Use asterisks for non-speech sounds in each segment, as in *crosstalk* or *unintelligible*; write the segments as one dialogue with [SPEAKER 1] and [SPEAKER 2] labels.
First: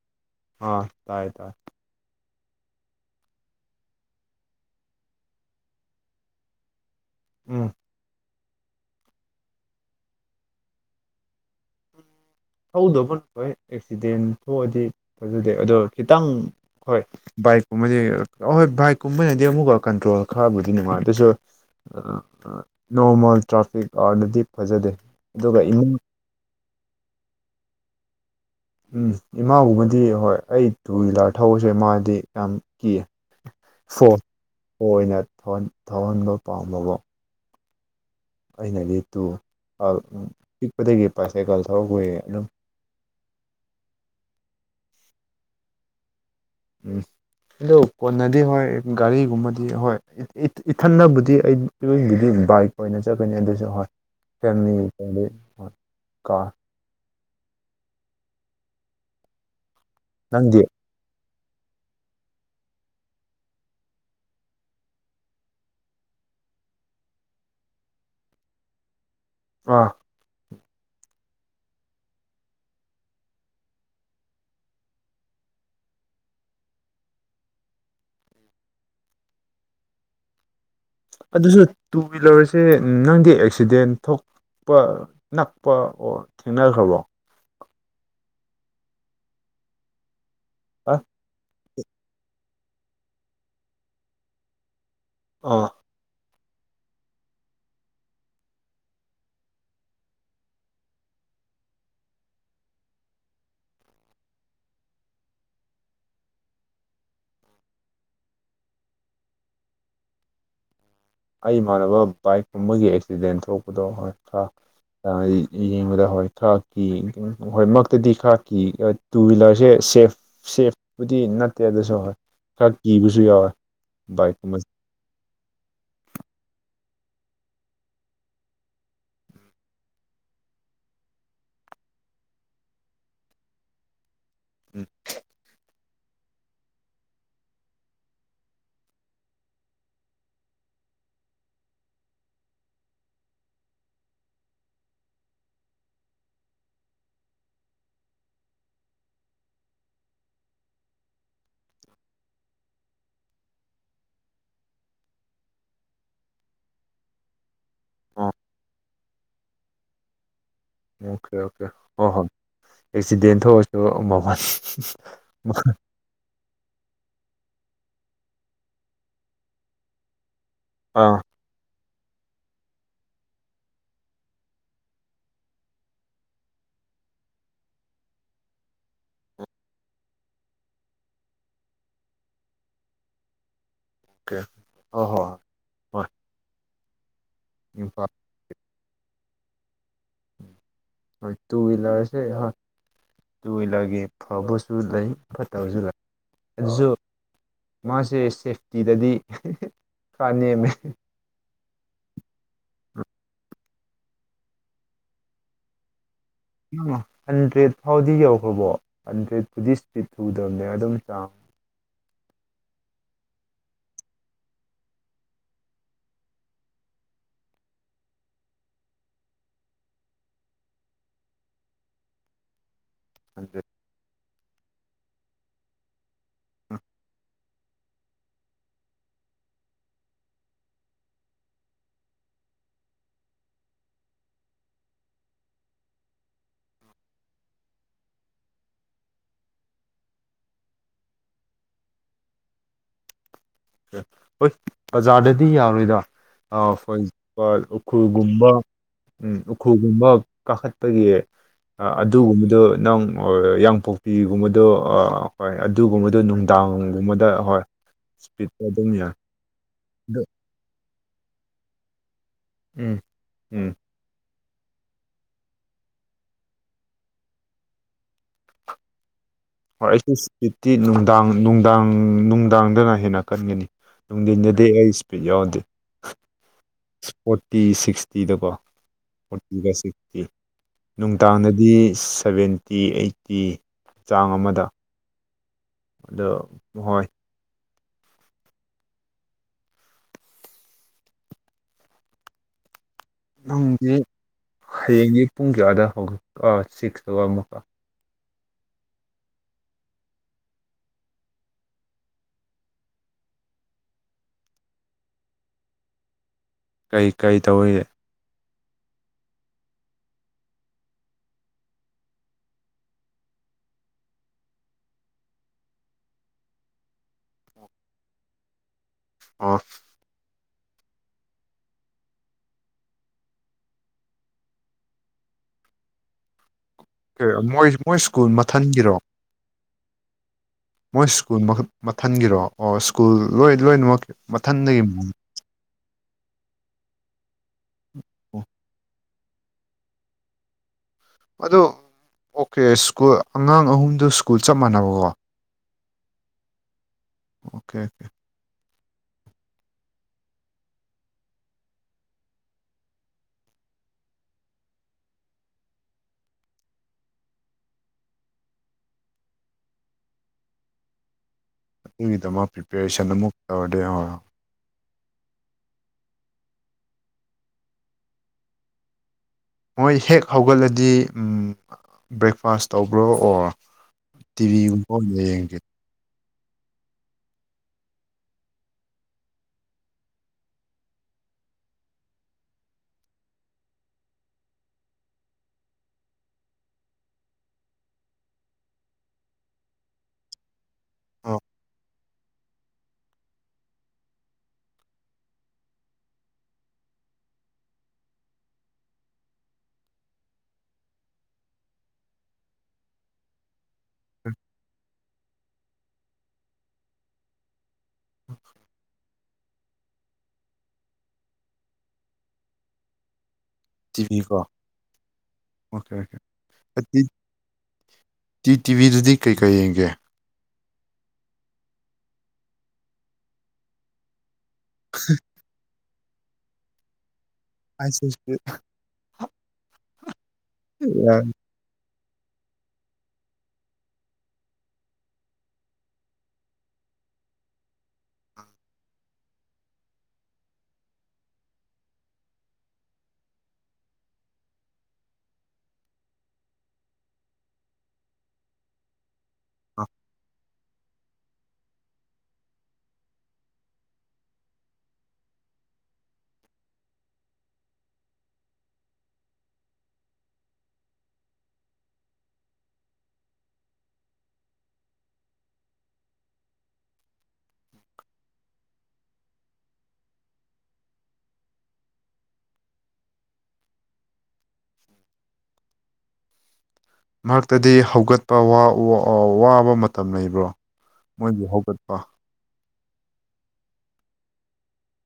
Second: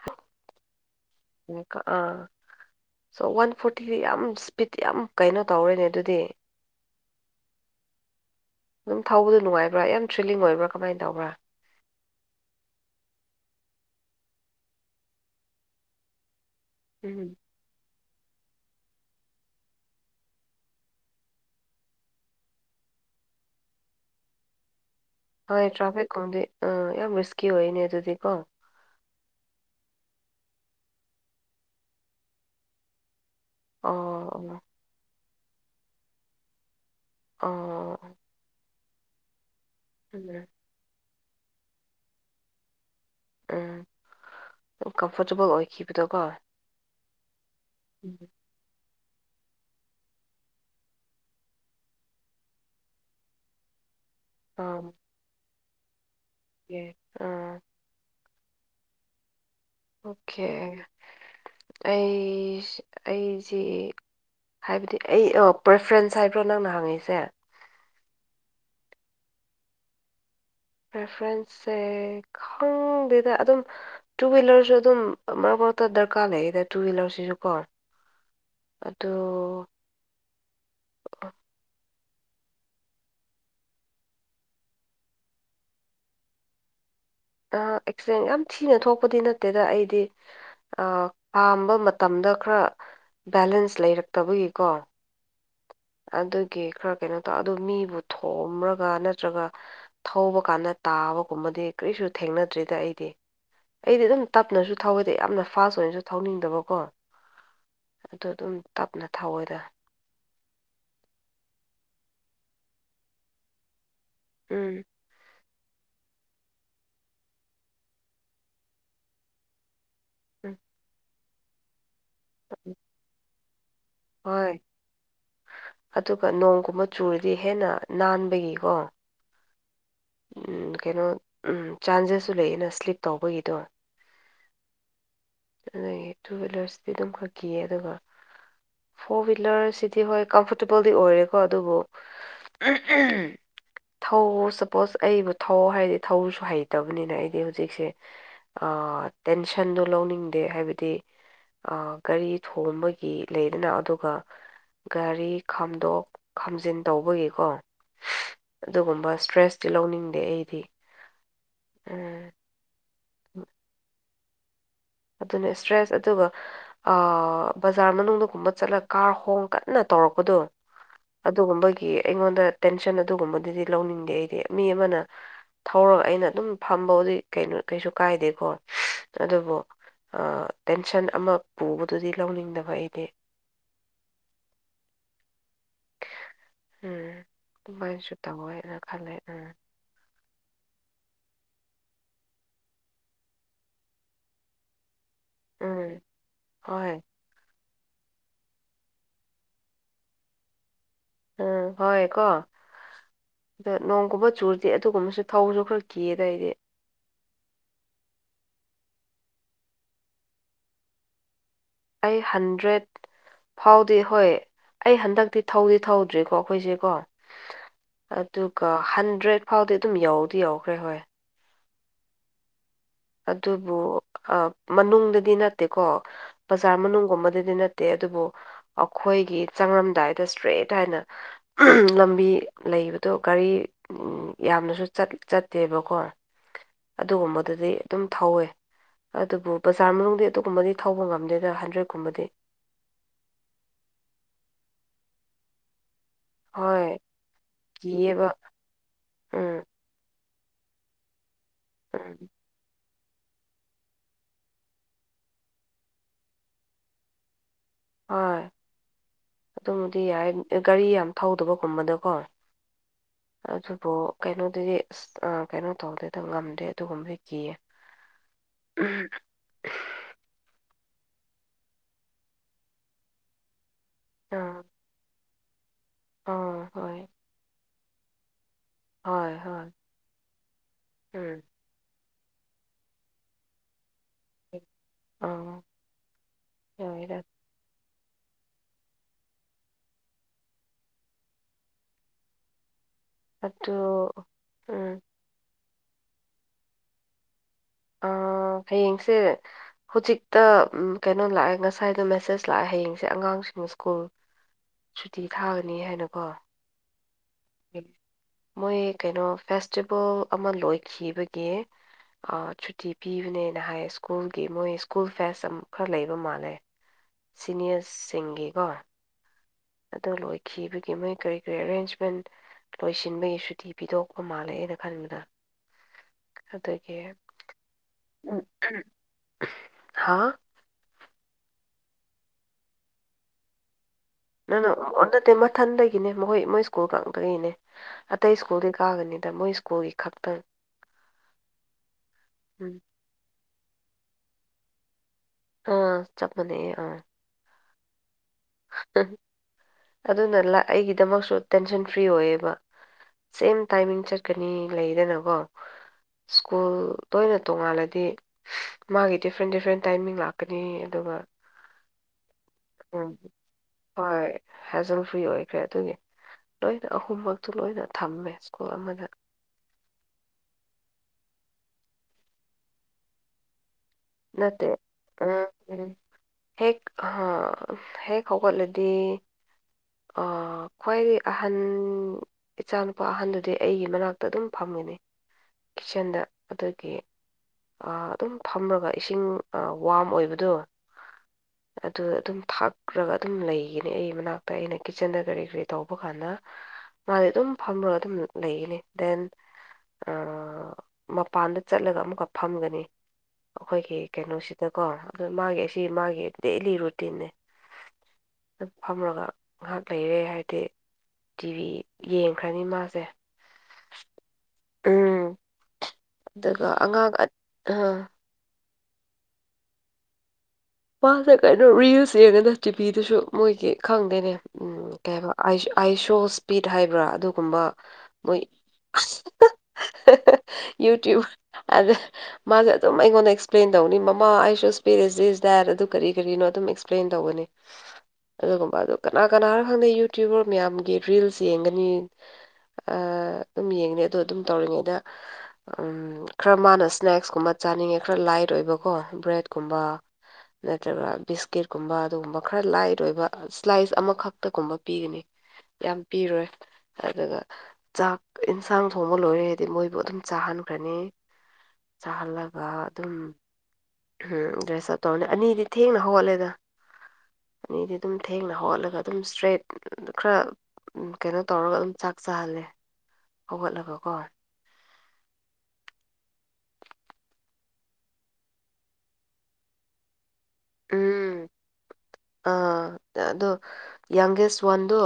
[SPEAKER 1] ꯍ
[SPEAKER 2] ꯑ ꯇꯥꯏ ꯇꯥꯏ
[SPEAKER 1] ꯑꯥ ꯁꯣ ꯋꯥꯟ ꯐꯣꯔꯇꯤꯗꯤ ꯌꯥꯝ ꯁ꯭ꯄꯤꯠ ꯌꯥꯝ ꯀꯩꯅꯣ ꯇꯧꯔꯦꯅꯦ ꯑꯗꯨꯗꯤ
[SPEAKER 2] ꯎꯝ
[SPEAKER 1] ꯑꯗꯨꯝ ꯊꯧꯕꯗ ꯅꯨꯡꯉꯥꯏꯕ꯭ꯔꯥ ꯌꯥꯝ ꯊ꯭ꯔꯤꯂꯤꯡ ꯑꯣꯏꯕ꯭ꯔꯥ ꯀꯃꯥꯏꯅ ꯇꯧꯕ꯭ꯔꯥ
[SPEAKER 2] ꯊꯗꯕꯨ ꯍꯣꯏ ꯑꯦꯛꯁꯤꯗꯦꯟ ꯊꯣꯛꯑꯗꯤ ꯐꯖꯗꯦ ꯑꯗꯣ ꯈꯤꯇꯪ ꯍꯣꯏ
[SPEAKER 1] ꯎꯝ
[SPEAKER 2] ꯏꯛ ꯀꯨꯝꯕꯗꯤ ꯑ ꯍꯣꯏ ꯕꯥꯏꯛ ꯀꯨꯝꯕꯅꯗꯤ ꯑꯃꯨꯛꯀ ꯀꯟꯇ꯭ꯔꯣꯜ ꯈꯔꯕꯨꯗꯤ ꯅꯨꯡꯉꯥꯏ ꯑꯗꯨꯁꯨ ꯅꯣꯔꯃꯜ ꯇ꯭ꯔꯥꯐꯤꯛ ꯑꯥꯔꯗꯗꯤ ꯐꯖꯗꯦ ꯑꯗꯨꯒ
[SPEAKER 1] ꯍꯣꯏ
[SPEAKER 2] ꯏꯃꯨꯡ
[SPEAKER 1] ꯇ꯭ꯔꯥꯐꯤꯛꯀꯥꯎꯗꯤ ꯌꯥꯝ ꯔꯤꯁꯀꯤ ꯑꯣꯏꯅꯦ ꯑꯗꯨꯗꯤꯀꯣ
[SPEAKER 2] ꯎꯝ ꯏꯃꯥꯕꯨꯕꯗꯤ ꯍꯣꯏ ꯑꯩ ꯇꯨ ꯍ꯭ꯋꯤꯂꯥꯔ ꯊꯧꯕꯁꯦ ꯏꯃꯥꯗꯤ ꯌꯥꯝ ꯀꯤꯌꯦ ꯐꯣꯟ
[SPEAKER 1] ꯑꯣ ꯑꯣ
[SPEAKER 2] ꯑꯣꯏꯅ ꯊꯧꯍꯟꯕ ꯄꯥꯝꯕꯕꯨ
[SPEAKER 1] ꯑ
[SPEAKER 2] ꯑꯩꯅ ꯂꯤ ꯇꯨ
[SPEAKER 1] ꯎꯝ
[SPEAKER 2] ꯄꯤꯛꯄꯗꯒꯤ ꯄꯕꯥꯥꯏꯁꯥꯏꯀꯜ ꯊꯧꯔꯛꯄꯏ ꯑꯗꯨꯝ
[SPEAKER 1] ꯎꯝ ꯀꯝꯐꯣꯔꯇꯦꯕꯜ ꯑꯣꯏꯈꯤꯕꯗꯣꯀꯣ
[SPEAKER 2] ꯎꯝ ꯑꯗꯣ
[SPEAKER 1] ꯎꯝ
[SPEAKER 2] ꯀꯣꯟꯅꯗꯤ ꯍꯣꯏ ꯒꯥꯔꯤꯒꯨꯝꯕꯗꯤ ꯍꯣꯏ ꯏꯊꯟꯗꯕꯨꯗꯤ ꯑꯩ ꯏꯣꯏꯕꯨꯗꯤ ꯕꯥꯏꯛ ꯑꯣꯏꯅ ꯆꯠꯀꯅꯤ ꯑꯗꯨꯁꯨ ꯍꯣꯏ ꯐꯦꯃꯤꯅꯤ ꯀꯥ
[SPEAKER 1] ꯑꯣꯦ ꯑꯥ ꯑꯣꯀꯦ
[SPEAKER 2] ꯅꯪꯗꯤ
[SPEAKER 1] ꯑꯩ ꯑꯩꯁꯤ ꯍꯥꯏꯕꯗꯤ ꯑꯩ ꯄ꯭ꯔꯦꯐ꯭ꯔꯦꯟꯁ ꯍꯥꯏꯕ꯭ꯔꯣ ꯅꯪꯅ ꯍꯪꯉꯏꯁꯦ
[SPEAKER 2] ꯑꯥ
[SPEAKER 1] ꯄ꯭ꯔꯦꯐ꯭ꯔꯦꯟꯁꯁꯦ ꯈꯪꯗꯦꯗ ꯑꯗꯨꯝ ꯇꯨ ꯍꯋꯤꯂꯔꯁꯨ ꯑꯗꯨꯝ ꯃꯔꯛ ꯃꯔꯛꯇ ꯗꯔꯀꯥꯔ ꯂꯩꯗ ꯇꯨ ꯍꯋꯤꯂꯔꯁꯤꯁꯨ ꯀꯣ ꯑꯣ
[SPEAKER 2] ꯑꯗꯨꯁꯨ ꯇꯨ ꯋꯤꯂꯔꯁꯦ ꯅꯪꯗꯤ ꯑꯦꯛꯁꯤꯗꯦꯟ ꯊꯣꯛ ꯅꯛꯄ ꯅꯛꯄ ꯑꯣ ꯊꯦꯡꯅꯈ꯭ꯔꯕꯣ
[SPEAKER 1] ꯑꯦꯛꯁꯤꯗꯦꯟ ꯌꯥꯝ ꯊꯤꯅ ꯊꯣꯛꯄꯗꯤ ꯅꯠꯇꯦꯗ ꯑꯩꯗꯤ
[SPEAKER 2] ꯑ
[SPEAKER 1] ꯄꯥꯝꯕ ꯃꯇꯝꯗ ꯈꯔ ꯕꯦꯂꯦꯟꯁ ꯂꯩꯔꯛꯇꯕꯒꯤꯀꯣ
[SPEAKER 2] ꯑꯥ
[SPEAKER 1] ꯑꯗꯨꯒꯤ ꯈꯔ ꯀꯩꯅꯣ ꯇꯧ ꯑꯗꯨ ꯃꯤꯕꯨ ꯊꯣꯝꯔꯒ ꯅꯠꯇ꯭ꯔꯒ ꯊꯧꯕ ꯀꯥꯟꯗ ꯇꯥꯕꯒꯨꯝꯕꯗꯤ ꯀꯔꯤꯁꯨ ꯊꯦꯡꯅꯗ꯭ꯔꯤꯗ ꯑꯩꯗꯤ ꯑꯩꯗꯤ ꯑꯗꯨꯝ ꯇꯞꯅꯁꯨ ꯊꯧꯋꯦꯗ ꯌꯥꯝꯅ ꯐꯥꯁ ꯑꯣꯏꯅꯁꯨ ꯊꯧꯅꯤꯡꯗꯕꯀꯣ ꯑꯗꯨ ꯑꯗꯨꯝ ꯇꯞꯅ ꯊꯑꯣꯏꯗ
[SPEAKER 2] ꯑꯩ ꯏꯃꯥꯟꯅꯕ ꯕꯥꯏꯛꯀꯨꯝꯕꯒꯤ ꯑꯦꯛꯁꯤꯗꯦꯟ ꯊꯣꯛꯄꯗꯣ ꯍꯣꯏ ꯈ
[SPEAKER 1] ꯎꯝ
[SPEAKER 2] ꯗꯤ ꯌꯦꯡꯕꯗ ꯍꯈꯣꯏ ꯊꯥꯛꯀꯤ ꯑꯩꯣꯏ ꯃꯛꯇꯗꯤ ꯈꯔ ꯀꯤ ꯇꯨ ꯋꯤꯂꯔꯁꯦ ꯁꯦꯐ
[SPEAKER 1] ꯎꯝ
[SPEAKER 2] ꯁꯦꯞꯄꯨꯗꯤ ꯅꯠꯇꯦ ꯑꯗꯨꯁꯨ ꯍꯣꯏ ꯈꯔ ꯀꯤꯕꯁꯨ ꯌꯥꯎꯋꯦ
[SPEAKER 1] ꯍꯣꯏ
[SPEAKER 2] ꯕꯥꯏꯛꯀꯨꯝꯕ
[SPEAKER 1] ꯑꯗꯨꯒ ꯅꯣꯡꯒꯨꯝꯕ ꯆꯨꯔꯗꯤ ꯍꯦꯟꯅ ꯅꯥꯟꯕꯒꯤꯀꯣ ꯀꯩꯅꯣꯝ ꯆꯥꯟꯖꯦꯁꯁꯨ ꯂꯩꯌꯦꯅ ꯁ꯭ꯂꯤꯞ ꯇꯧꯕꯒꯤꯗꯣ
[SPEAKER 2] ꯎꯝ
[SPEAKER 1] ꯑꯗꯒꯤ ꯇꯨ ꯍ꯭ꯋꯤꯂꯔꯁꯇꯤ ꯑꯗꯨꯝ ꯈꯔ ꯀꯤꯌꯦ ꯑꯗꯨꯒ ꯐꯣꯔ ꯭ꯋꯤꯂꯔꯁꯤꯗꯤ ꯍꯣꯏ ꯀꯝꯐꯣꯔꯇꯦꯕꯜꯗꯤ ꯑꯣꯏꯔꯦꯀꯣ ꯑꯗꯨꯕꯨ ꯎꯝ ꯎꯝ ꯊꯧ ꯁꯄꯣꯁ ꯑꯩꯕꯨ ꯊꯧ ꯍꯥꯏꯔꯗꯤ ꯊꯧꯁꯨ ꯍꯩꯇꯕꯅꯤꯅ ꯑꯩꯗꯤ ꯍꯧꯖꯤꯛꯁꯦ ꯇꯦꯟꯁꯟꯗꯣ ꯂꯧꯅꯤꯡꯗꯦ ꯍꯥꯏꯕꯗꯤ ꯒꯥꯔꯤ ꯊꯣꯡꯕꯒꯤ ꯂꯩꯗꯅ ꯑꯗꯨꯒ ꯒꯥꯔꯤ ꯈꯥꯝꯗꯣꯛ ꯈꯥꯝꯖꯤꯟ ꯇꯧꯕꯒꯤꯀꯣ
[SPEAKER 2] ꯑ
[SPEAKER 1] ꯑꯗꯨꯒꯨꯝꯕ ꯁ꯭ꯇ꯭ꯔꯦꯁꯇꯤ ꯂꯧꯅꯤꯡꯗꯦ ꯑꯩꯗꯤ
[SPEAKER 2] ꯑꯣ ꯑꯣꯀꯦ ꯑꯣꯀꯦ ꯍꯣꯏ
[SPEAKER 1] ꯎꯝ
[SPEAKER 2] ꯍꯣꯏ ꯑꯦꯛꯁꯤꯗꯦꯟ ꯊꯣꯛ ꯑꯣꯏꯑꯁꯨ ꯃꯃꯅꯤ
[SPEAKER 1] ꯑꯗꯨꯅ ꯏꯁꯇ꯭ꯔꯦꯁ ꯑꯗꯨꯒ ꯕꯖꯥꯔ ꯃꯅꯨꯡꯗꯒꯨꯝꯕ ꯆꯠꯂꯒ ꯀꯥꯔ ꯍꯣꯡ ꯀꯟꯅ ꯇꯧꯔꯛꯄꯗꯣ
[SPEAKER 2] ꯑꯥ
[SPEAKER 1] ꯑꯗꯨꯒꯨꯝꯕꯒꯤ ꯑꯩꯉꯣꯟꯗ ꯇꯦꯟꯁꯟ ꯑꯗꯨꯒꯨꯝꯕꯗꯨꯗꯤ ꯂꯧꯅꯤꯡꯗꯦ ꯑꯩꯗꯤ ꯃꯤ ꯑꯃꯅ ꯊꯧꯔꯒ ꯑꯩꯅ ꯑꯗꯨꯝ ꯐꯝꯕꯕꯨꯗꯤ ꯀꯩꯅꯣ ꯀꯩꯁꯨ ꯀꯥꯏꯗꯦꯀꯣ ꯑꯗꯨꯕꯨ ꯇꯦꯟꯁꯟ ꯑꯃ ꯄꯨꯕꯗꯨꯗꯤ ꯂꯧꯅꯤꯡꯗꯕ ꯑꯩꯗꯤ
[SPEAKER 2] ꯑꯣꯀꯦ ꯑꯣ ꯍꯣꯏ ꯍꯣꯏ
[SPEAKER 1] ꯎꯝ
[SPEAKER 2] ꯏꯝꯐꯥꯜ
[SPEAKER 1] ꯑꯗꯨꯃꯥꯏꯅꯁꯨ ꯇꯧꯏꯅ ꯈꯜꯂꯦ ꯎꯝ
[SPEAKER 2] ꯍꯣꯏ ꯇꯨ ꯋꯤꯂꯔꯁꯦ ꯑꯥ ꯇꯨ ꯋꯤꯂꯔꯒꯤ ꯐꯕꯁꯨ ꯂꯩ ꯐꯠꯇꯕꯖꯨ ꯂꯩ
[SPEAKER 1] ꯎꯝ ꯍꯣꯏ
[SPEAKER 2] ꯃꯥꯁꯦ ꯁꯦꯐꯇꯤꯗꯗꯤ ꯀꯥ ꯅꯦꯝꯃꯦ
[SPEAKER 1] ꯎꯝ ꯍꯣꯏ ꯀꯣ ꯑꯗ ꯅꯣꯡꯒꯨꯝꯕ ꯆꯨꯗꯦ ꯑꯗꯨꯒꯨꯝꯕꯁꯨ ꯊꯧꯁꯨ ꯈꯔ ꯀꯤꯌꯦꯗ ꯑꯩꯗꯤ
[SPEAKER 2] ꯍꯟꯗ꯭ꯔꯦꯠ ꯐꯥꯎꯗꯤ ꯌꯧꯈ꯭ꯔꯕꯣ ꯍꯟꯗ꯭ꯔꯦꯠꯄꯨꯗꯤ ꯏꯁꯇ꯭ꯔꯤꯠ ꯊꯨꯗꯕꯅꯦ ꯑꯗꯨꯝ ꯆ
[SPEAKER 1] ꯑꯩ ꯍꯟꯗ꯭ꯔꯦꯠ ꯐꯥꯎꯗꯤ ꯍꯣꯏ ꯑꯩ ꯍꯟꯗꯛꯇꯤ ꯊꯧꯗꯤ ꯊꯧꯗ꯭ꯔꯤꯀꯣ ꯑꯈꯣꯏꯖꯦꯀꯣ ꯑꯗꯨꯒ ꯍꯟꯗ꯭ꯔꯦꯠ ꯐꯥꯎꯗꯤ ꯑꯗꯨꯝ ꯌꯥꯎꯗꯤ ꯌꯥꯎꯈ꯭ꯔꯦ ꯍꯣꯏ
[SPEAKER 2] ꯍꯟꯗ꯭ꯔꯦꯠ
[SPEAKER 1] ꯑꯗꯨꯕꯨ ꯑꯥ ꯃꯅꯨꯡꯗꯗꯤ ꯅꯠꯇꯦꯀꯣ ꯕꯖꯥꯔ ꯃꯅꯨꯡꯒꯨꯝꯕꯗꯗꯤ ꯅꯠꯇꯦ ꯑꯗꯨꯕꯨ ꯑꯩꯈꯣꯏꯒꯤ ꯆꯪꯉꯝꯗꯥꯏꯗ ꯏꯁꯇ꯭ꯔꯦꯠ ꯍꯥꯏꯅ ꯎꯝ ꯂꯝꯕꯤ ꯂꯩꯕꯗꯣ ꯒꯥꯔꯤ ꯌꯥꯝꯅꯁꯨ ꯆꯠ ꯆꯠꯇꯦꯕꯀꯣ ꯑꯗꯨꯒꯨꯝꯕꯗꯨꯗꯤ ꯑꯗꯨꯝ ꯊꯧꯋꯦ ꯑꯗꯨꯕꯨ ꯕꯖꯥꯔ ꯃꯅꯨꯡꯗꯗꯤ ꯑꯗꯨꯒꯨꯝꯕꯗꯤ ꯊꯧꯕ ꯉꯝꯗꯦꯗ ꯍꯟꯗ꯭ꯔꯦꯗꯀꯨꯝꯕꯗꯤ
[SPEAKER 2] ꯍꯣꯏ ꯕꯖꯥꯔꯗꯗꯤ ꯌꯥꯔꯣꯏꯗ ꯑꯥ
[SPEAKER 1] ꯍꯣꯏ
[SPEAKER 2] ꯐꯣꯔ ꯑꯦꯛꯖꯥꯝꯄꯜ
[SPEAKER 1] ꯀꯤꯌꯦꯕ
[SPEAKER 2] ꯎꯈ꯭ꯔꯨꯒꯨꯝꯕ ꯎꯝ ꯎꯈ꯭ꯔꯨꯒꯨꯝꯕ ꯀꯥꯈꯠꯄꯒꯤ
[SPEAKER 1] ꯎꯝ
[SPEAKER 2] ꯑꯗꯨꯒꯨꯝꯕꯗꯨ ꯅꯪ ꯑꯣ ꯌꯥꯡꯄꯣꯛꯄꯤꯒꯨꯝꯕꯗꯣ ꯍꯣꯏ ꯑꯗꯨꯒꯨꯝꯕꯗꯣ ꯅꯨꯡꯗꯥꯡꯒꯨꯝꯕꯗ ꯍꯣꯏ
[SPEAKER 1] ꯍꯣꯏ
[SPEAKER 2] ꯏꯁꯄꯤꯠꯇ ꯑꯗꯨꯝ ꯌꯥꯏ
[SPEAKER 1] ꯑꯗꯨꯕꯨꯗꯤ
[SPEAKER 2] ꯑꯗꯨ
[SPEAKER 1] ꯌꯥꯏ ꯒꯥꯔꯤ ꯌꯥꯝ ꯊꯧꯗꯕ ꯒꯨꯝꯕꯗꯀꯣ
[SPEAKER 2] ꯎꯝ ꯎꯝ
[SPEAKER 1] ꯑꯗꯨꯕꯨ ꯀꯩꯅꯣꯗꯨꯗꯤ ꯑꯁ ꯑꯥ ꯀꯩꯅꯣ ꯇꯧꯗꯦꯗ ꯉꯝꯗꯦ ꯑꯗꯨꯒꯨꯝꯕꯒꯤ ꯎꯝ ꯍꯨꯝ ꯎꯝ
[SPEAKER 2] ꯍꯣꯏ ꯑꯩꯁꯨ ꯏꯁꯄꯤꯠꯇꯤ ꯅꯨꯡꯗꯥꯡ ꯅꯨꯡꯗꯥꯡ ꯅꯨꯡꯗꯥꯡꯗꯅ ꯍꯦꯟꯅ ꯀꯟꯒꯅꯤ
[SPEAKER 1] ꯑꯥ
[SPEAKER 2] ꯅꯨꯡꯊꯤꯟꯗꯗꯤ ꯑꯩ ꯏꯁꯄꯤꯠ ꯌꯥꯎꯗꯦ
[SPEAKER 1] ꯑꯥ ꯍꯣꯏ
[SPEAKER 2] ꯐꯣꯔꯇꯤ ꯁꯤꯛꯁꯇꯤꯗꯀꯣ
[SPEAKER 1] ꯍꯣꯏ ꯍꯣꯏ
[SPEAKER 2] ꯐꯣꯔꯇꯤꯒ ꯁꯤꯛꯁꯇꯤ ꯅꯨꯡꯗꯥꯡꯗꯗꯤ ꯁꯕꯦꯟꯇꯤ ꯑꯩꯠꯇꯤ ꯆꯥꯡ ꯑꯃꯗ
[SPEAKER 1] ꯑꯣ
[SPEAKER 2] ꯑꯗꯣ ꯍꯣꯏ
[SPEAKER 1] ꯑꯗꯨ
[SPEAKER 2] ꯅꯨꯡꯗꯤ
[SPEAKER 1] ꯎꯝ
[SPEAKER 2] ꯍꯌꯦꯡꯒꯤ ꯄꯨꯡ ꯀꯌꯥꯗ ꯍꯧꯒ ꯁꯤꯛꯁꯇ ꯑꯃꯨꯛꯀ
[SPEAKER 1] ꯑ ꯍꯌꯦꯡꯁꯦ ꯍꯧꯖꯤꯛꯇ ꯀꯩꯅꯣ ꯂꯥꯛꯑꯦ ꯉꯁꯥꯏꯗꯣ ꯃꯦꯁꯦꯖ ꯂꯥꯛꯑꯦ ꯍꯌꯦꯡꯁꯦ ꯑꯉꯥꯡꯁꯤꯡ ꯁ꯭ꯀꯨꯜ ꯁꯨꯇꯤ ꯊꯥꯒꯅꯤ ꯍꯥꯏꯅꯀꯣ
[SPEAKER 2] ꯀꯩ ꯀꯩ ꯇꯧꯕꯒꯤ
[SPEAKER 1] ꯃꯣꯏ ꯀꯩꯅꯣ ꯐꯦꯁꯇꯤꯚꯦꯜ ꯑꯃ ꯂꯣꯏꯈꯤꯕꯒꯤ ꯁꯨꯇꯤ ꯄꯤꯕꯅꯦꯅ ꯍꯥꯏꯌꯦ ꯁ꯭ꯀꯨꯜꯒꯤ ꯃꯣꯏ ꯁ꯭ꯀꯨꯜ ꯐꯦꯁ ꯑꯃꯨ ꯈꯔ ꯂꯩꯕ ꯃꯥꯜꯂꯦ ꯁꯤꯅꯤꯌꯔꯁ ꯁꯤꯡꯒꯤꯀꯣ
[SPEAKER 2] ꯑꯣ
[SPEAKER 1] ꯑꯗꯨ ꯂꯣꯏꯈꯤꯕꯒꯤ ꯃꯣꯏ ꯀꯔꯤ ꯀꯔꯤ ꯑꯦꯔꯦꯟꯖꯃꯦꯟ ꯂꯣꯏꯁꯤꯟꯕꯒꯤ ꯁꯨꯇꯤ ꯄꯤꯊꯣꯛꯄ ꯃꯥꯜꯂꯦ ꯑꯩꯅ ꯈꯟꯕꯗ
[SPEAKER 2] *unintelligible*
[SPEAKER 1] ꯑꯗꯒꯤ
[SPEAKER 2] ꯑꯣꯦ ꯃꯣꯏ ꯃꯣꯏ ꯁ꯭ꯀꯨꯜ ꯃꯊꯟꯒꯤꯔꯣ
[SPEAKER 1] ꯎꯝ ꯍꯥꯥ
[SPEAKER 2] ꯃꯣꯏ ꯁ꯭ꯀꯨꯜ ꯃꯈ ꯃꯊꯟꯒꯤꯔꯣ ꯑꯣ ꯁ꯭ꯀꯨꯜ ꯂꯣꯏ ꯂꯣꯏꯅꯃꯛ
[SPEAKER 1] ꯅꯪꯅ
[SPEAKER 2] ꯃꯊꯟꯗꯒꯤ
[SPEAKER 1] ꯅꯠꯇꯦ ꯃꯊꯟꯗꯒꯤꯅꯦ ꯃꯈꯣꯏ ꯃꯣꯏ ꯁ꯭ꯀꯨꯜ ꯀꯥꯡꯗꯒꯤꯅꯦ ꯑꯇꯩ ꯁ꯭ꯀꯨꯜꯗꯤ ꯀꯥꯒꯅꯤꯗ ꯃꯣꯏ ꯁ꯭ꯀꯨꯜꯒꯤ ꯈꯛꯇꯪ
[SPEAKER 2] ꯑꯗꯨ ꯑꯣꯀꯦ
[SPEAKER 1] ꯎꯝ
[SPEAKER 2] ꯁ꯭ꯀꯨꯜ ꯑꯉꯥꯡ ꯑꯍꯨꯝꯗꯨ ꯁ꯭ꯀꯨꯜ ꯆꯞ ꯃꯥꯟꯅꯕꯀꯣ
[SPEAKER 1] ꯎꯪ ꯆꯠꯄꯅꯤ ꯑꯥ
[SPEAKER 2] ꯑꯣꯀꯦ ꯑꯣꯀꯦ
[SPEAKER 1] ꯑꯗꯨꯅ ꯑꯩꯒꯤꯗꯃꯛꯁꯨ ꯇꯦꯟꯁꯟ ꯐ꯭ꯔꯤ ꯑꯣꯏꯌꯦꯕ ꯁꯦꯝ ꯇꯥꯏꯃꯤꯡ ꯆꯠꯀꯅꯤ ꯂꯩꯗꯅꯀꯣ ꯁ꯭ꯀꯨꯜ ꯂꯣꯏꯅ ꯇꯣꯡꯉꯥꯟꯜꯂꯗꯤ ꯃꯥꯒꯤ ꯗꯤꯐ꯭ꯔꯦꯟ ꯗꯤꯐ꯭ꯔꯦꯟ ꯇꯥꯏꯃꯤꯡ ꯂꯥꯛꯀꯅꯤ ꯑꯗꯨꯒ
[SPEAKER 2] ꯃꯇꯨꯡꯒꯤꯗ ꯃꯥ
[SPEAKER 1] ꯎꯝ
[SPEAKER 2] ꯄ꯭ꯔꯤꯄꯦꯔꯦꯁꯟ ꯑꯃꯨꯛ ꯇꯧꯔꯗꯤ ꯑꯣ
[SPEAKER 1] ꯍꯣꯏ ꯍꯦꯖꯜ ꯐ꯭ꯔꯤ ꯑꯣꯏꯈ꯭ꯔꯦ ꯑꯗꯨꯒꯤ ꯂꯣꯏꯅ ꯑꯍꯨꯝꯃꯛꯇꯨ ꯂꯣꯏꯅ ꯊꯝꯃꯦ ꯁ꯭ꯀꯨꯜ ꯑꯃꯗ
[SPEAKER 2] ꯃꯣꯏ ꯍꯦꯛ ꯍꯧꯒꯠꯂꯗꯤ ꯎꯝ ꯕ꯭ꯔꯦꯛꯐꯥꯁ ꯇꯧꯕ꯭ꯔꯣ ꯑꯣ ꯇꯤꯚꯤ
[SPEAKER 1] ꯅꯠꯇꯦ
[SPEAKER 2] ꯒꯨꯝꯕꯝ ꯌꯦꯡꯖꯦ
[SPEAKER 1] ꯎꯝ ꯍꯦꯛ ꯍꯥ ꯍꯦꯛ ꯍꯧꯒꯠꯂꯗꯤ ꯈ꯭ꯋꯥꯏꯗꯒꯤ ꯑꯍꯟ ꯏꯆꯥꯅꯨꯄꯥ ꯑꯍꯟꯗꯨꯗꯤ ꯑꯩꯒꯤ ꯃꯅꯥꯛꯇ ꯑꯗꯨꯝ ꯐꯝꯒꯅꯤ ꯀꯤꯠꯆꯟꯗ ꯑꯗꯨꯒꯤ ꯑꯗꯨꯝ ꯐꯝꯃꯒ ꯏꯁꯤꯡ ꯋꯥꯔꯝ ꯑꯣꯏꯕꯗꯣ
[SPEAKER 2] ꯑꯣ
[SPEAKER 1] ꯑꯗꯨ ꯑꯗꯨꯝ ꯊꯥꯛ꯭ꯈꯔꯥꯒ ꯑꯗꯨꯝ ꯂꯩꯒꯅꯤ ꯑꯩ ꯃꯅꯥꯛꯇ ꯑꯩꯅ ꯀꯤꯠꯆꯟꯗ ꯀꯔꯤ ꯀꯔꯤ ꯇꯧꯕ ꯀꯥꯟꯗ ꯃꯥꯗꯤ ꯑꯗꯨꯝ ꯐꯝꯃꯒ ꯑꯗꯨꯝ ꯂꯩꯒꯅꯤ ꯗꯦꯟ ꯑꯥ ꯃꯄꯥꯟꯗ ꯆꯠꯂꯒ ꯑꯃꯨꯛꯀ ꯐꯝꯒꯅꯤ ꯑꯈꯣꯏꯒꯤ ꯀꯩꯅꯣꯁꯤꯗꯀꯣ ꯑꯗꯨ ꯃꯥꯒꯤ ꯑꯁꯤ ꯃꯥꯒꯤ ꯗꯦꯂꯤ ꯔꯨꯇꯤꯟꯅꯦ ꯗꯨꯝ ꯐꯝꯔꯒ ꯉꯍꯥꯛ ꯂꯩꯔꯦ ꯍꯥꯏꯔꯗꯤ ꯇꯤꯚꯤ ꯌꯦꯡꯈ꯭ꯔꯅꯤ ꯃꯥꯖꯦ
[SPEAKER 2] ꯇꯤꯚꯤ ꯀꯣ
[SPEAKER 1] ꯎꯝ
[SPEAKER 2] ꯑꯣꯀꯦ
[SPEAKER 1] ꯑꯗꯨꯒ ꯑꯉꯥꯡ ꯑꯠ ꯑꯥ
[SPEAKER 2] ꯖꯤ ꯇꯤꯚꯤꯗꯨꯗꯤ ꯀꯩꯀꯩ ꯌꯦꯡꯒꯦ
[SPEAKER 1] ꯃꯥꯁꯦ ꯀꯩꯅꯣ ꯔꯤꯜꯁ ꯌꯦꯡꯉꯗ ꯇꯤꯚꯤꯗꯨꯁꯨ ꯃꯣꯏꯒꯤ ꯈꯪꯗꯦꯅꯦ ꯎꯝ ꯀꯩꯑꯕ ꯑꯩꯁꯨ ꯑꯥꯏꯁꯣ ꯁ꯭ꯄꯤꯠ ꯍꯥꯏꯕ꯭ꯔꯥ ꯑꯗꯨꯒꯨꯝꯕ ꯃꯣꯏ ꯌꯨꯇ꯭ꯌꯨꯨꯞꯕ ꯑꯗ ꯃꯥꯁꯦ ꯑꯗꯨꯝ ꯑꯩꯉꯣꯟꯗ ꯑꯦꯛꯁꯄ꯭ꯂꯦꯟ ꯇꯧꯅꯤ ꯃꯃꯥ ꯑꯥꯏꯁꯣꯁ ꯄꯦꯔꯦꯁ ꯇꯔ ꯑꯗꯨ ꯀꯔꯤ ꯀꯔꯤꯅꯣ ꯑꯗꯨꯝ ꯑꯦꯛꯁꯄ꯭ꯂꯦꯟ ꯇꯧꯕꯅꯦ ꯑꯗꯨꯒꯨꯝꯕ ꯑꯗꯨ ꯀꯅꯥ ꯀꯅꯥꯅꯔꯣ ꯈꯪꯗꯦ ꯌꯨꯇ꯭ꯌꯨꯕꯔ ꯃꯌꯥꯝꯒꯤ ꯔꯤꯜꯁ ꯌꯦꯡꯒꯅꯤ ꯑꯗꯨꯝ ꯌꯦꯡꯅꯦ ꯑꯗꯣ ꯑꯗꯨꯝ ꯇꯧꯔꯤꯉꯩꯗ ꯎ ꯈꯔ ꯃꯥꯅ ꯏꯁ꯭ꯅꯦꯛꯁꯀꯨꯝꯕ ꯆꯥꯅꯤꯡꯉꯦ ꯈꯔ ꯂꯥꯏꯠ ꯑꯣꯏꯕꯀꯣ ꯕ꯭ꯔꯦꯗꯀꯨꯝꯕ ꯅꯠꯇ꯭ꯔꯒ ꯕꯤꯁꯀꯤꯠꯀꯨꯝꯕ ꯑꯗꯨꯒꯨꯝꯕ ꯈꯔ ꯂꯥꯏꯠ ꯑꯣꯏꯕ ꯁ꯭ꯂꯥꯏꯁ ꯑꯃꯈꯛꯇꯒꯨꯝꯕ ꯄꯤꯒꯅꯤ ꯌꯥꯝ ꯄꯤꯔꯣꯏ ꯑꯗꯨꯒ ꯆꯥꯛ ꯏꯟꯁꯥꯡ ꯊꯣꯡꯕ ꯂꯣꯏꯔꯦꯗꯤ ꯃꯣꯏꯕꯨ ꯑꯗꯨꯝ ꯆꯥꯍꯟꯈ꯭ꯔꯅꯤ ꯆꯥꯍꯜꯂꯒ ꯑꯗꯨꯝ ꯎꯝ ꯗ꯭ꯔꯦꯁ ꯑꯞ ꯇꯧꯔꯅꯤ ꯑꯅꯤꯗꯤ ꯊꯦꯡꯅ ꯍꯧꯒꯠꯂꯦꯗ ꯑꯅꯤꯗꯤ ꯑꯗꯨꯝ ꯊꯦꯡꯅ ꯍꯧꯒꯠꯂꯒ ꯑꯗꯨꯝ ꯏꯁꯇ꯭ꯔꯦꯠ ꯈꯔ ꯎꯝ ꯀꯩꯅꯣ ꯇꯧꯔꯒ ꯑꯗꯨꯝ ꯆꯥꯛ ꯆꯥꯍꯜꯂꯦ ꯍꯧꯒꯠꯂꯒꯀꯣ
[SPEAKER 2] ꯃꯔꯛꯇꯗꯤ ꯍꯧꯒꯠꯄ ꯋꯥ ꯋꯥ ꯑꯥ ꯋꯥꯕ ꯃꯇꯝ ꯂꯩꯕ꯭ꯔꯣ ꯃꯣꯏꯒꯤ
[SPEAKER 1] ꯎꯝ
[SPEAKER 2] ꯍꯧꯒꯠꯄ
[SPEAKER 1] ꯑꯥ ꯑꯗꯣ ꯌꯥꯪꯒꯦꯁ ꯋꯥꯟꯗꯣ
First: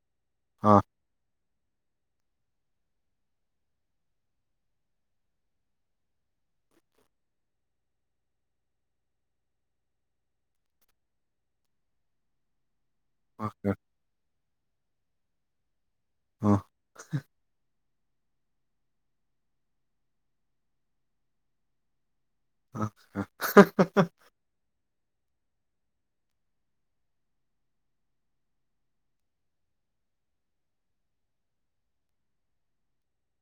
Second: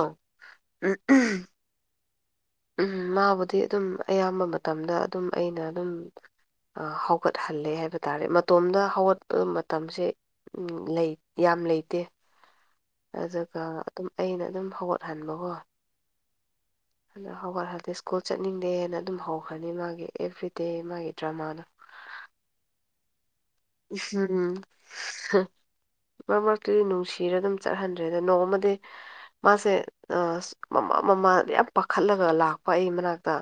[SPEAKER 2] ꯑꯥ
[SPEAKER 1] ꯎ ꯎꯝ ꯃꯥꯕꯨꯗꯤ ꯑꯗꯨꯝ ꯑꯌꯥꯝꯕ ꯃꯇꯝꯗ ꯑꯗꯨꯝ ꯑꯩꯅ ꯑꯗꯨꯝ ꯑꯥ ꯍꯧꯒꯠ ꯍꯜꯂꯦ ꯍꯥꯏꯕ ꯇꯥꯔꯦ ꯃꯇꯣꯝꯗ ꯍꯧꯒꯠꯄꯗ ꯃꯇꯝꯁꯦ ꯎꯝ ꯂꯩ ꯌꯥꯝ ꯂꯩꯇꯦ ꯑꯗꯨꯒ
[SPEAKER 2] ꯑꯣꯀꯦ
[SPEAKER 1] ꯑꯗꯨꯝ ꯑꯩꯅ ꯑꯗꯨꯝ ꯍꯧꯒꯠꯍꯟꯕꯀꯣ
[SPEAKER 2] ꯑꯥ
[SPEAKER 1] ꯑꯗꯣ ꯍꯧꯒꯠꯍꯜꯂꯦ ꯁ꯭ꯀꯨꯜ ꯆꯠꯅꯤꯡꯗꯦꯅ ꯑꯗꯨꯝ ꯍꯧꯈ꯭ꯔꯅꯤ ꯃꯥꯒꯤ ꯑꯦꯕ꯭ꯔꯤꯗꯦ ꯃꯥꯒꯤ ꯗ꯭ꯔꯃꯥꯗꯣ
[SPEAKER 2] ꯑ *inaudible*
[SPEAKER 1] ꯍꯨꯝ ꯍꯨꯝ ꯍꯥ ꯃꯔꯛ ꯃꯔꯛꯇꯨꯗꯤ ꯅꯨꯡꯁꯤꯔ ꯑꯗꯨꯝ ꯆꯠꯍꯟꯗ꯭ꯔꯦꯗ ꯅꯣꯡꯃꯗꯤ ꯃꯥꯁꯦ ꯃꯃꯥ ꯃꯃꯥ ꯌꯥꯝ ꯄꯥꯈꯠꯂꯒ ꯂꯥꯛꯄ ꯑꯩ ꯃꯅꯥꯛꯇ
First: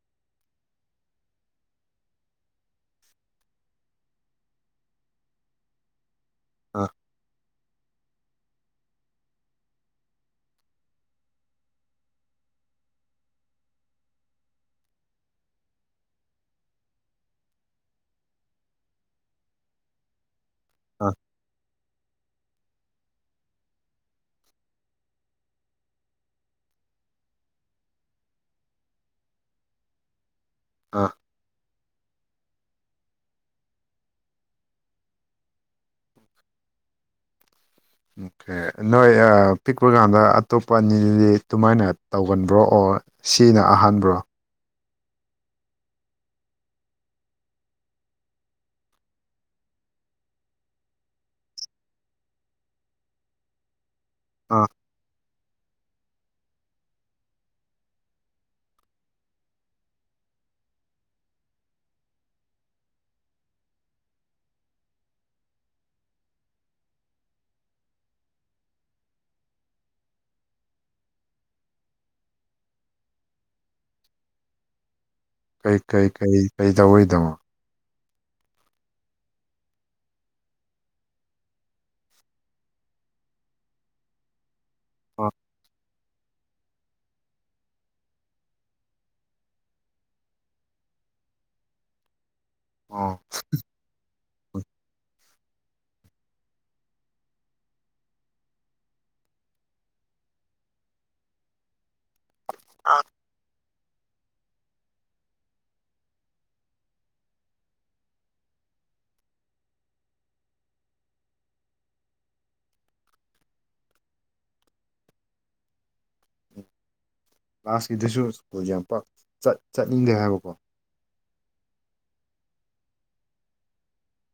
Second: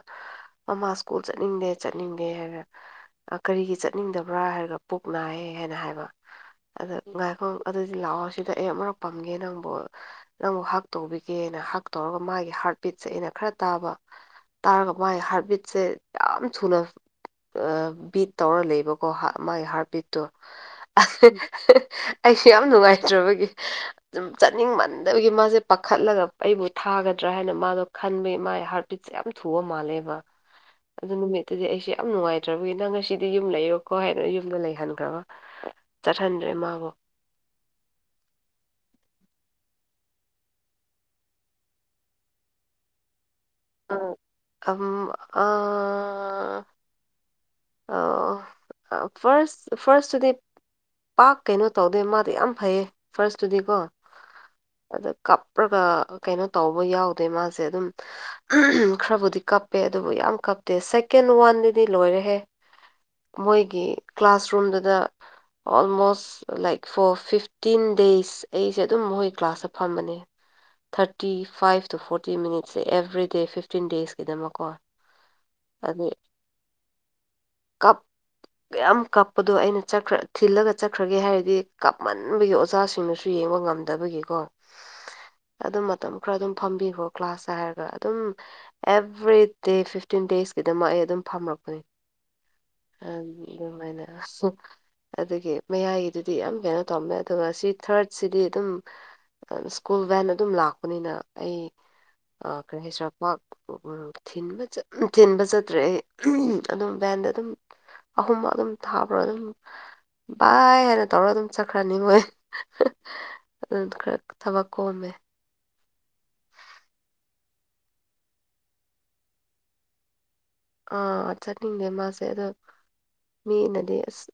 [SPEAKER 1] ꯃꯃꯥ ꯁ꯭ꯀꯨꯜ ꯆꯠꯅꯤꯡꯗꯦ ꯆꯠꯅꯤꯡꯗꯦ ꯍꯥꯏꯔ ꯀꯔꯤꯒꯤ ꯆꯠꯅꯤꯡꯗꯕ꯭ꯔꯥ ꯍꯥꯏꯔꯒ ꯄꯨꯛ ꯅꯥꯏꯌꯦ ꯍꯥꯏꯅ ꯍꯥꯏꯕ
[SPEAKER 2] ꯑꯥ
[SPEAKER 1] ꯑꯗ ꯉꯥꯏꯈꯣꯡ ꯑꯗꯨꯗꯤ ꯂꯥꯛꯑꯣꯁꯤꯗ ꯑꯩ ꯑꯃꯔꯛ ꯄꯪꯒꯦ ꯅꯪꯕꯨ ꯅꯪꯕꯨ ꯍꯛ ꯇꯧꯕꯤꯒꯦꯅ ꯍꯛ ꯇꯧꯔꯒ ꯃꯥꯒꯤ ꯍꯥꯔꯠ ꯕꯤꯠꯁꯦ ꯑꯩꯅ ꯈꯔ ꯇꯥꯕ ꯇꯥꯔꯒ ꯃꯥꯏ ꯍꯥꯔꯠꯕꯤꯠꯁꯦ ꯌꯥꯝ ꯊꯨꯅ ꯕꯤꯠ ꯇꯧꯔ ꯂꯩꯕꯀꯣ ꯃꯥꯒꯤ ꯍꯥꯔꯕꯤꯠꯇꯣ
[SPEAKER 2] ꯑꯥ
[SPEAKER 1] ꯑꯩꯁꯨ ꯌꯥꯝ ꯅꯨꯡꯉꯥꯏꯇ꯭ꯔꯕꯒꯤ ꯁꯨꯝ ꯆꯥꯅꯤꯡꯃꯟꯗꯕꯒꯤ ꯃꯥꯁꯦ ꯄꯥꯈꯠꯂꯒ ꯑꯩꯕꯨ ꯊꯥꯒꯗ꯭ꯔꯥ ꯍꯥꯏꯅ ꯃꯥꯗꯣ ꯈꯟꯕꯒꯤ ꯃꯥꯒꯤ ꯍꯥꯔ ꯕꯤꯠꯁꯦ ꯌꯥꯝ ꯊꯨꯕ ꯃꯥꯜꯂꯦ ꯃꯥ ꯑꯗꯨ ꯅꯨꯃꯤꯠꯇꯨꯗꯤ ꯑꯩꯁꯦ ꯌꯥꯝ ꯅꯨꯡꯉꯥꯏꯇ꯭ꯔꯕꯒꯤ ꯅꯪ ꯉꯁꯤꯗꯤ ꯌꯨꯝ ꯂꯩꯔꯣꯀꯣ ꯍꯥꯏ ꯌꯨꯝ ꯂꯩꯍꯟꯈ꯭ꯔꯕ ꯆꯠꯍꯟꯗ꯭ꯔꯦ ꯃꯥꯕꯨ
[SPEAKER 2] ꯑꯣꯀꯦ ꯅꯣꯏ ꯄꯤꯛꯄ ꯀꯥꯟꯗ ꯑꯇꯣꯞꯄ ꯑꯅꯤꯗꯨꯗꯤ ꯑꯗꯨꯃꯥꯏꯅ ꯇꯧꯒꯟꯕ꯭ꯔꯣ ꯑꯣ ꯁꯤꯅ ꯑꯍꯥꯟꯕ꯭ꯔꯣ
[SPEAKER 1] ꯑꯝ ꯑ ꯑ ꯑꯣ ꯐꯥꯔꯁ ꯐꯥꯔꯁꯇꯨꯗꯤ ꯄꯥꯛ ꯀꯩꯅꯣ ꯇꯧꯗꯦ ꯃꯥꯗꯤ ꯌꯥꯝ ꯐꯩꯌꯦ ꯐꯥꯔꯁꯇꯨꯗꯤꯀꯣ
[SPEAKER 2] ꯑꯥ
[SPEAKER 1] ꯑꯗ ꯀꯞ ꯀꯥꯞꯔꯒ ꯀꯩꯅꯣ ꯇꯧꯕ ꯌꯥꯎꯗꯦ ꯃꯥꯁꯦ ꯑꯗꯨꯝ ꯈꯔꯕꯨꯗꯤ ꯀꯞꯄꯦ ꯑꯗꯨꯕꯨ ꯌꯥꯝ ꯀꯞꯇꯦ ꯁꯦꯀꯦꯟ ꯋꯥꯟꯗꯨꯗꯤ ꯂꯣꯏꯔꯦꯍꯦ ꯃꯣꯏꯒꯤ ꯀ꯭ꯂꯥꯁꯔꯨꯝꯗꯨꯗ almost like four fifteen days ꯑꯩꯁꯦ ꯑꯗꯨꯝ ꯃꯣꯏ ꯀ꯭ꯂꯥꯁꯇ ꯐꯝꯕꯅꯦ ꯊꯥꯔꯇꯤ ꯐꯥꯏꯚ ꯇꯨ ꯐꯣꯔꯇꯤ ꯃꯤꯅꯤꯠꯁꯦ ꯑꯦꯕ꯭ꯔꯤꯗꯦ ꯐꯤꯐꯇꯤꯟ ꯗꯦꯁꯀꯤꯗꯃꯛꯀꯣ
[SPEAKER 2] ꯀꯩ ꯀꯩ ꯀꯩ ꯀꯩ ꯇꯧꯕꯩꯅꯣ
[SPEAKER 1] ꯀꯞ ꯀꯌꯥꯝ ꯀꯥꯞꯄꯗꯣ ꯑꯩꯅ ꯆꯠꯈ꯭ꯔ ꯊꯤꯜꯂꯒ ꯆꯠꯈ꯭ꯔꯒꯦ ꯍꯥꯏꯔꯗꯤ ꯀꯥꯞꯃꯟꯕꯒꯤ ꯑꯣꯖꯥꯁꯤꯡꯅꯁꯨ ꯌꯦꯡꯕ ꯉꯝꯗꯦ ꯉꯥꯝꯗꯕꯒꯤꯀꯣ
[SPEAKER 2] ꯍ *inaudible*
[SPEAKER 1] ꯑꯗꯨꯝ ꯃꯇꯝ ꯈꯔ ꯑꯗꯨꯝ ꯐꯝꯕꯤꯈꯣ ꯀ꯭ꯂꯥꯁꯇ ꯍꯥꯏꯔꯒ ꯑꯗꯨꯝ ꯑꯦꯕ꯭ꯔꯤꯗꯦ ꯐꯤꯞꯇꯤꯟ ꯗꯦꯖꯀꯤꯗꯃꯛ ꯑꯩ ꯑꯗꯨꯝ ꯐꯝꯔꯛꯄꯅꯤ
[SPEAKER 2] ꯑꯣ
[SPEAKER 1] ꯑꯗꯨꯝꯃꯥꯢꯅ ꯑꯗꯨꯒꯤ ꯃꯌꯥꯏꯒꯤꯗꯨꯗꯤ ꯌꯥꯝ ꯕꯦꯔꯥ ꯇꯧꯃꯦ ꯑꯗꯨꯒ ꯁꯤ ꯊꯥꯔꯠꯁꯤꯗꯤ ꯑꯗꯨꯝ ꯁ꯭ꯀꯨꯜ ꯚꯦꯟ ꯑꯗꯨꯝ ꯂꯥꯛꯄꯅꯤꯅ ꯑꯩ ꯈꯔ ꯍꯩꯁ꯭ꯔꯥ ꯄꯥꯛ ꯊꯤꯟꯕ ꯆꯠꯇ꯭ꯔꯦ ꯑꯩ ꯑꯗꯨꯝ ꯚꯦꯟꯗ ꯑꯗꯨꯝ ꯑꯍꯨꯝꯃꯛ ꯑꯗꯨꯝ ꯊꯥꯕ꯭ꯔꯣ ꯑꯗꯨꯝ ꯚꯏ ꯍꯥꯏꯅ ꯇꯧꯔ ꯑꯗꯨꯝ ꯆꯠꯈ꯭ꯔꯅꯤ ꯃꯣꯏ ꯑꯗꯨ ꯈꯔ ꯊꯕꯛ ꯀꯣꯝꯃꯦ
[SPEAKER 2] ꯂꯥꯁꯀꯤꯗꯨꯁꯨ ꯁ꯭ꯀꯨꯜꯁꯦ ꯌꯥꯝ ꯄꯥꯛ ꯆꯠꯅꯤꯡꯗꯦ ꯍꯥꯏꯕꯀꯣ
[SPEAKER 1] ꯑꯥ ꯆꯠꯅꯤꯡꯗꯦ ꯃꯥꯁꯦ ꯑꯗꯣ ꯃꯤꯅꯗꯤ ꯑꯁ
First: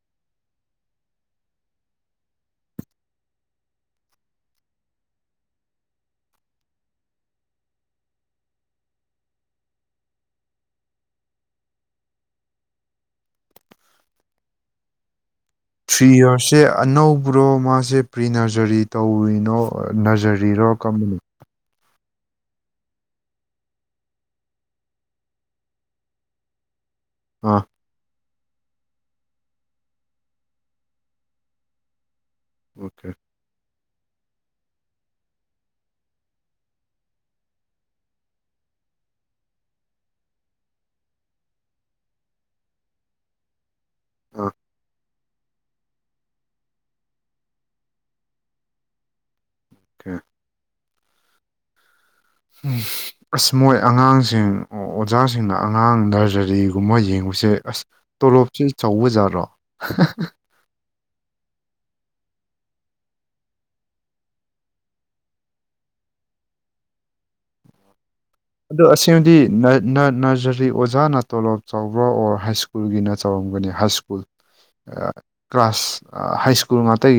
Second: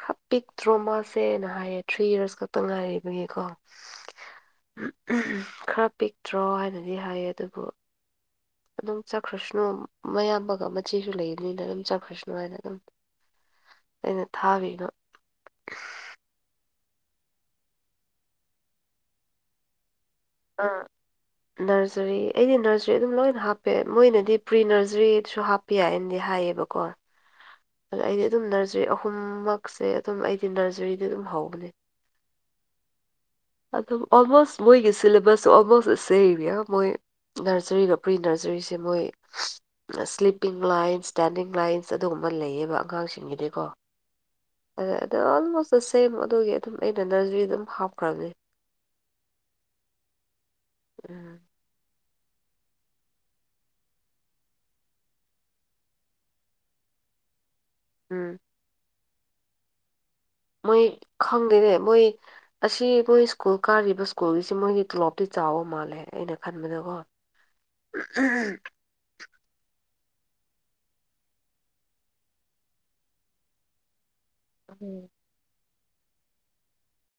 [SPEAKER 1] ꯈꯔ ꯄꯤꯛꯛꯇ꯭ꯔꯣ ꯃꯥꯁꯦꯅ ꯍꯥꯏꯌꯦ ꯊ꯭ꯔꯤ ꯌꯔꯁ ꯈꯛꯇ ꯉꯥꯏꯔꯤꯕꯒꯤꯀꯣ ꯈꯔ ꯄꯤꯛꯇ꯭ꯔꯣ ꯍꯥꯏꯅꯗꯤ ꯍꯥꯏꯌꯦ ꯑꯗꯨꯕꯨ ꯑꯗꯨꯝ ꯆꯠꯈ꯭ꯔꯁꯅꯨ ꯃꯌꯥꯝꯕꯒ ꯃꯆꯦꯁꯨ ꯂꯩꯕꯅꯤꯅ ꯑꯗꯨꯝ ꯆꯠꯈ꯭ꯔꯁꯅꯨ ꯍꯥꯏꯅ ꯑꯗꯨꯝ ꯑꯩꯅ ꯊꯥꯕꯤꯕ
[SPEAKER 2] ꯊ꯭ꯔꯤ ꯌꯔꯁꯁꯦ ꯑꯅꯧꯕ꯭ꯔꯣ ꯃꯥꯁꯦ ꯄ꯭ꯔꯤ ꯅꯔꯖꯔꯤ ꯇꯧꯔꯤꯅꯣ ꯅꯔꯖꯔꯤ ꯕ꯭ꯔꯤꯔꯣ
[SPEAKER 1] ꯑꯥ
[SPEAKER 2] ꯀꯔꯝꯕꯅꯣ
[SPEAKER 1] ꯅꯔꯖꯔꯤ ꯑꯩꯗꯤ ꯅꯔꯖꯔꯤ ꯑꯗꯨꯝ ꯂꯣꯏꯅ ꯍꯥꯞꯄꯦ ꯃꯣꯏꯅꯗꯤ ꯄ꯭ꯔꯤ ꯅꯔꯖꯔꯤꯁꯨ ꯍꯥꯞꯄ ꯄꯤ ꯑꯥꯏ ꯑꯦꯝꯗꯤ ꯍꯥꯏꯌꯦꯕꯀꯣ
[SPEAKER 2] ꯑꯥ
[SPEAKER 1] ꯑ ꯑꯩꯗꯤ ꯑꯗꯨꯝ ꯅꯔꯖꯔꯤ ꯑꯍꯨꯝꯃꯛꯁꯦ ꯑꯗꯨꯝ ꯑꯩꯗꯤ ꯅꯔꯖꯔꯤꯗꯤ ꯑꯗꯨꯝ ꯍꯧꯕꯅꯦ
[SPEAKER 2] ꯑꯣꯀꯦ
[SPEAKER 1] ꯑꯗꯨ ꯑꯣꯜꯃꯣꯁ ꯃꯣꯏꯒꯤ ꯁꯤꯂꯦꯕꯁꯁꯨ ꯑꯣꯜꯃꯣꯁ ꯁꯦꯝ ꯃꯣꯏ ꯅꯔꯁꯔꯤꯒ ꯄ꯭ꯔꯤ ꯅꯔꯁꯔꯤꯁꯦ ꯃꯣꯏ ꯁ꯭ꯂꯤꯞꯄꯤꯡ ꯂꯥꯏꯟꯁ ꯏꯁꯇꯦꯟꯗꯤꯡ ꯂꯥꯏꯟꯁ ꯑꯗꯨꯒꯨꯝꯕ ꯂꯩꯌꯦꯕ ꯑꯉꯥꯡꯁꯤꯡꯒꯤꯗꯤꯀꯣ
[SPEAKER 2] ꯑꯥ
[SPEAKER 1] ꯑꯗ ꯑꯗꯨ ꯑꯣꯜꯃꯣꯁꯇ ꯁꯦꯝ ꯑꯗꯨꯒꯤ ꯑꯗꯨꯝ ꯑꯩꯅ ꯅꯔꯖꯔꯤ ꯑꯗꯨꯝ ꯍꯥꯞꯈ꯭ꯔꯕꯅꯦ
[SPEAKER 2] ꯎꯝ *inaudible*
[SPEAKER 1] ꯎꯝ
[SPEAKER 2] ꯎꯝ ꯑꯁ ꯃꯣꯏ ꯑꯉꯥꯡꯁꯤꯡ ꯑꯣꯖꯥꯁꯤꯡꯅ ꯑꯉꯥꯡ ꯅꯔꯖꯔꯤꯒꯨꯝꯕ ꯌꯦꯡꯕꯁꯦ ꯑꯁ
[SPEAKER 1] ꯎꯝ
[SPEAKER 2] ꯇꯣꯂꯣꯞꯁꯤ ꯆꯥꯎꯕ ꯖꯥꯠꯔꯣ
[SPEAKER 1] ꯃꯣꯏ ꯈꯪꯗꯦꯅꯦ ꯃꯣꯏ ꯑꯁꯤ ꯑꯈꯣꯏ ꯁ꯭ꯀꯨꯜ ꯀꯥꯔꯤꯕ ꯁ꯭ꯀꯨꯜꯒꯤꯁꯤ ꯃꯣꯏꯒꯤ ꯇꯣꯂꯣꯞꯇꯤ ꯆꯥꯎꯕ ꯃꯥꯜꯂꯦ ꯑꯩꯅ ꯈꯟꯕꯗꯀꯣ
[SPEAKER 2] ꯑꯗꯣ ꯑꯁꯦꯡꯕꯗꯤ ꯅꯔꯖꯔꯤ ꯑꯣꯖꯥꯅ ꯇꯣꯂꯣꯞ ꯆꯥꯎꯕ꯭ꯔ ꯑꯣꯔ ꯍꯥꯏ ꯁ꯭ꯀꯨꯜꯒꯤ ꯆꯥꯎꯧꯔꯝꯒꯅꯤ high school
[SPEAKER 1] um
[SPEAKER 2] class high school ꯉꯇꯒꯤ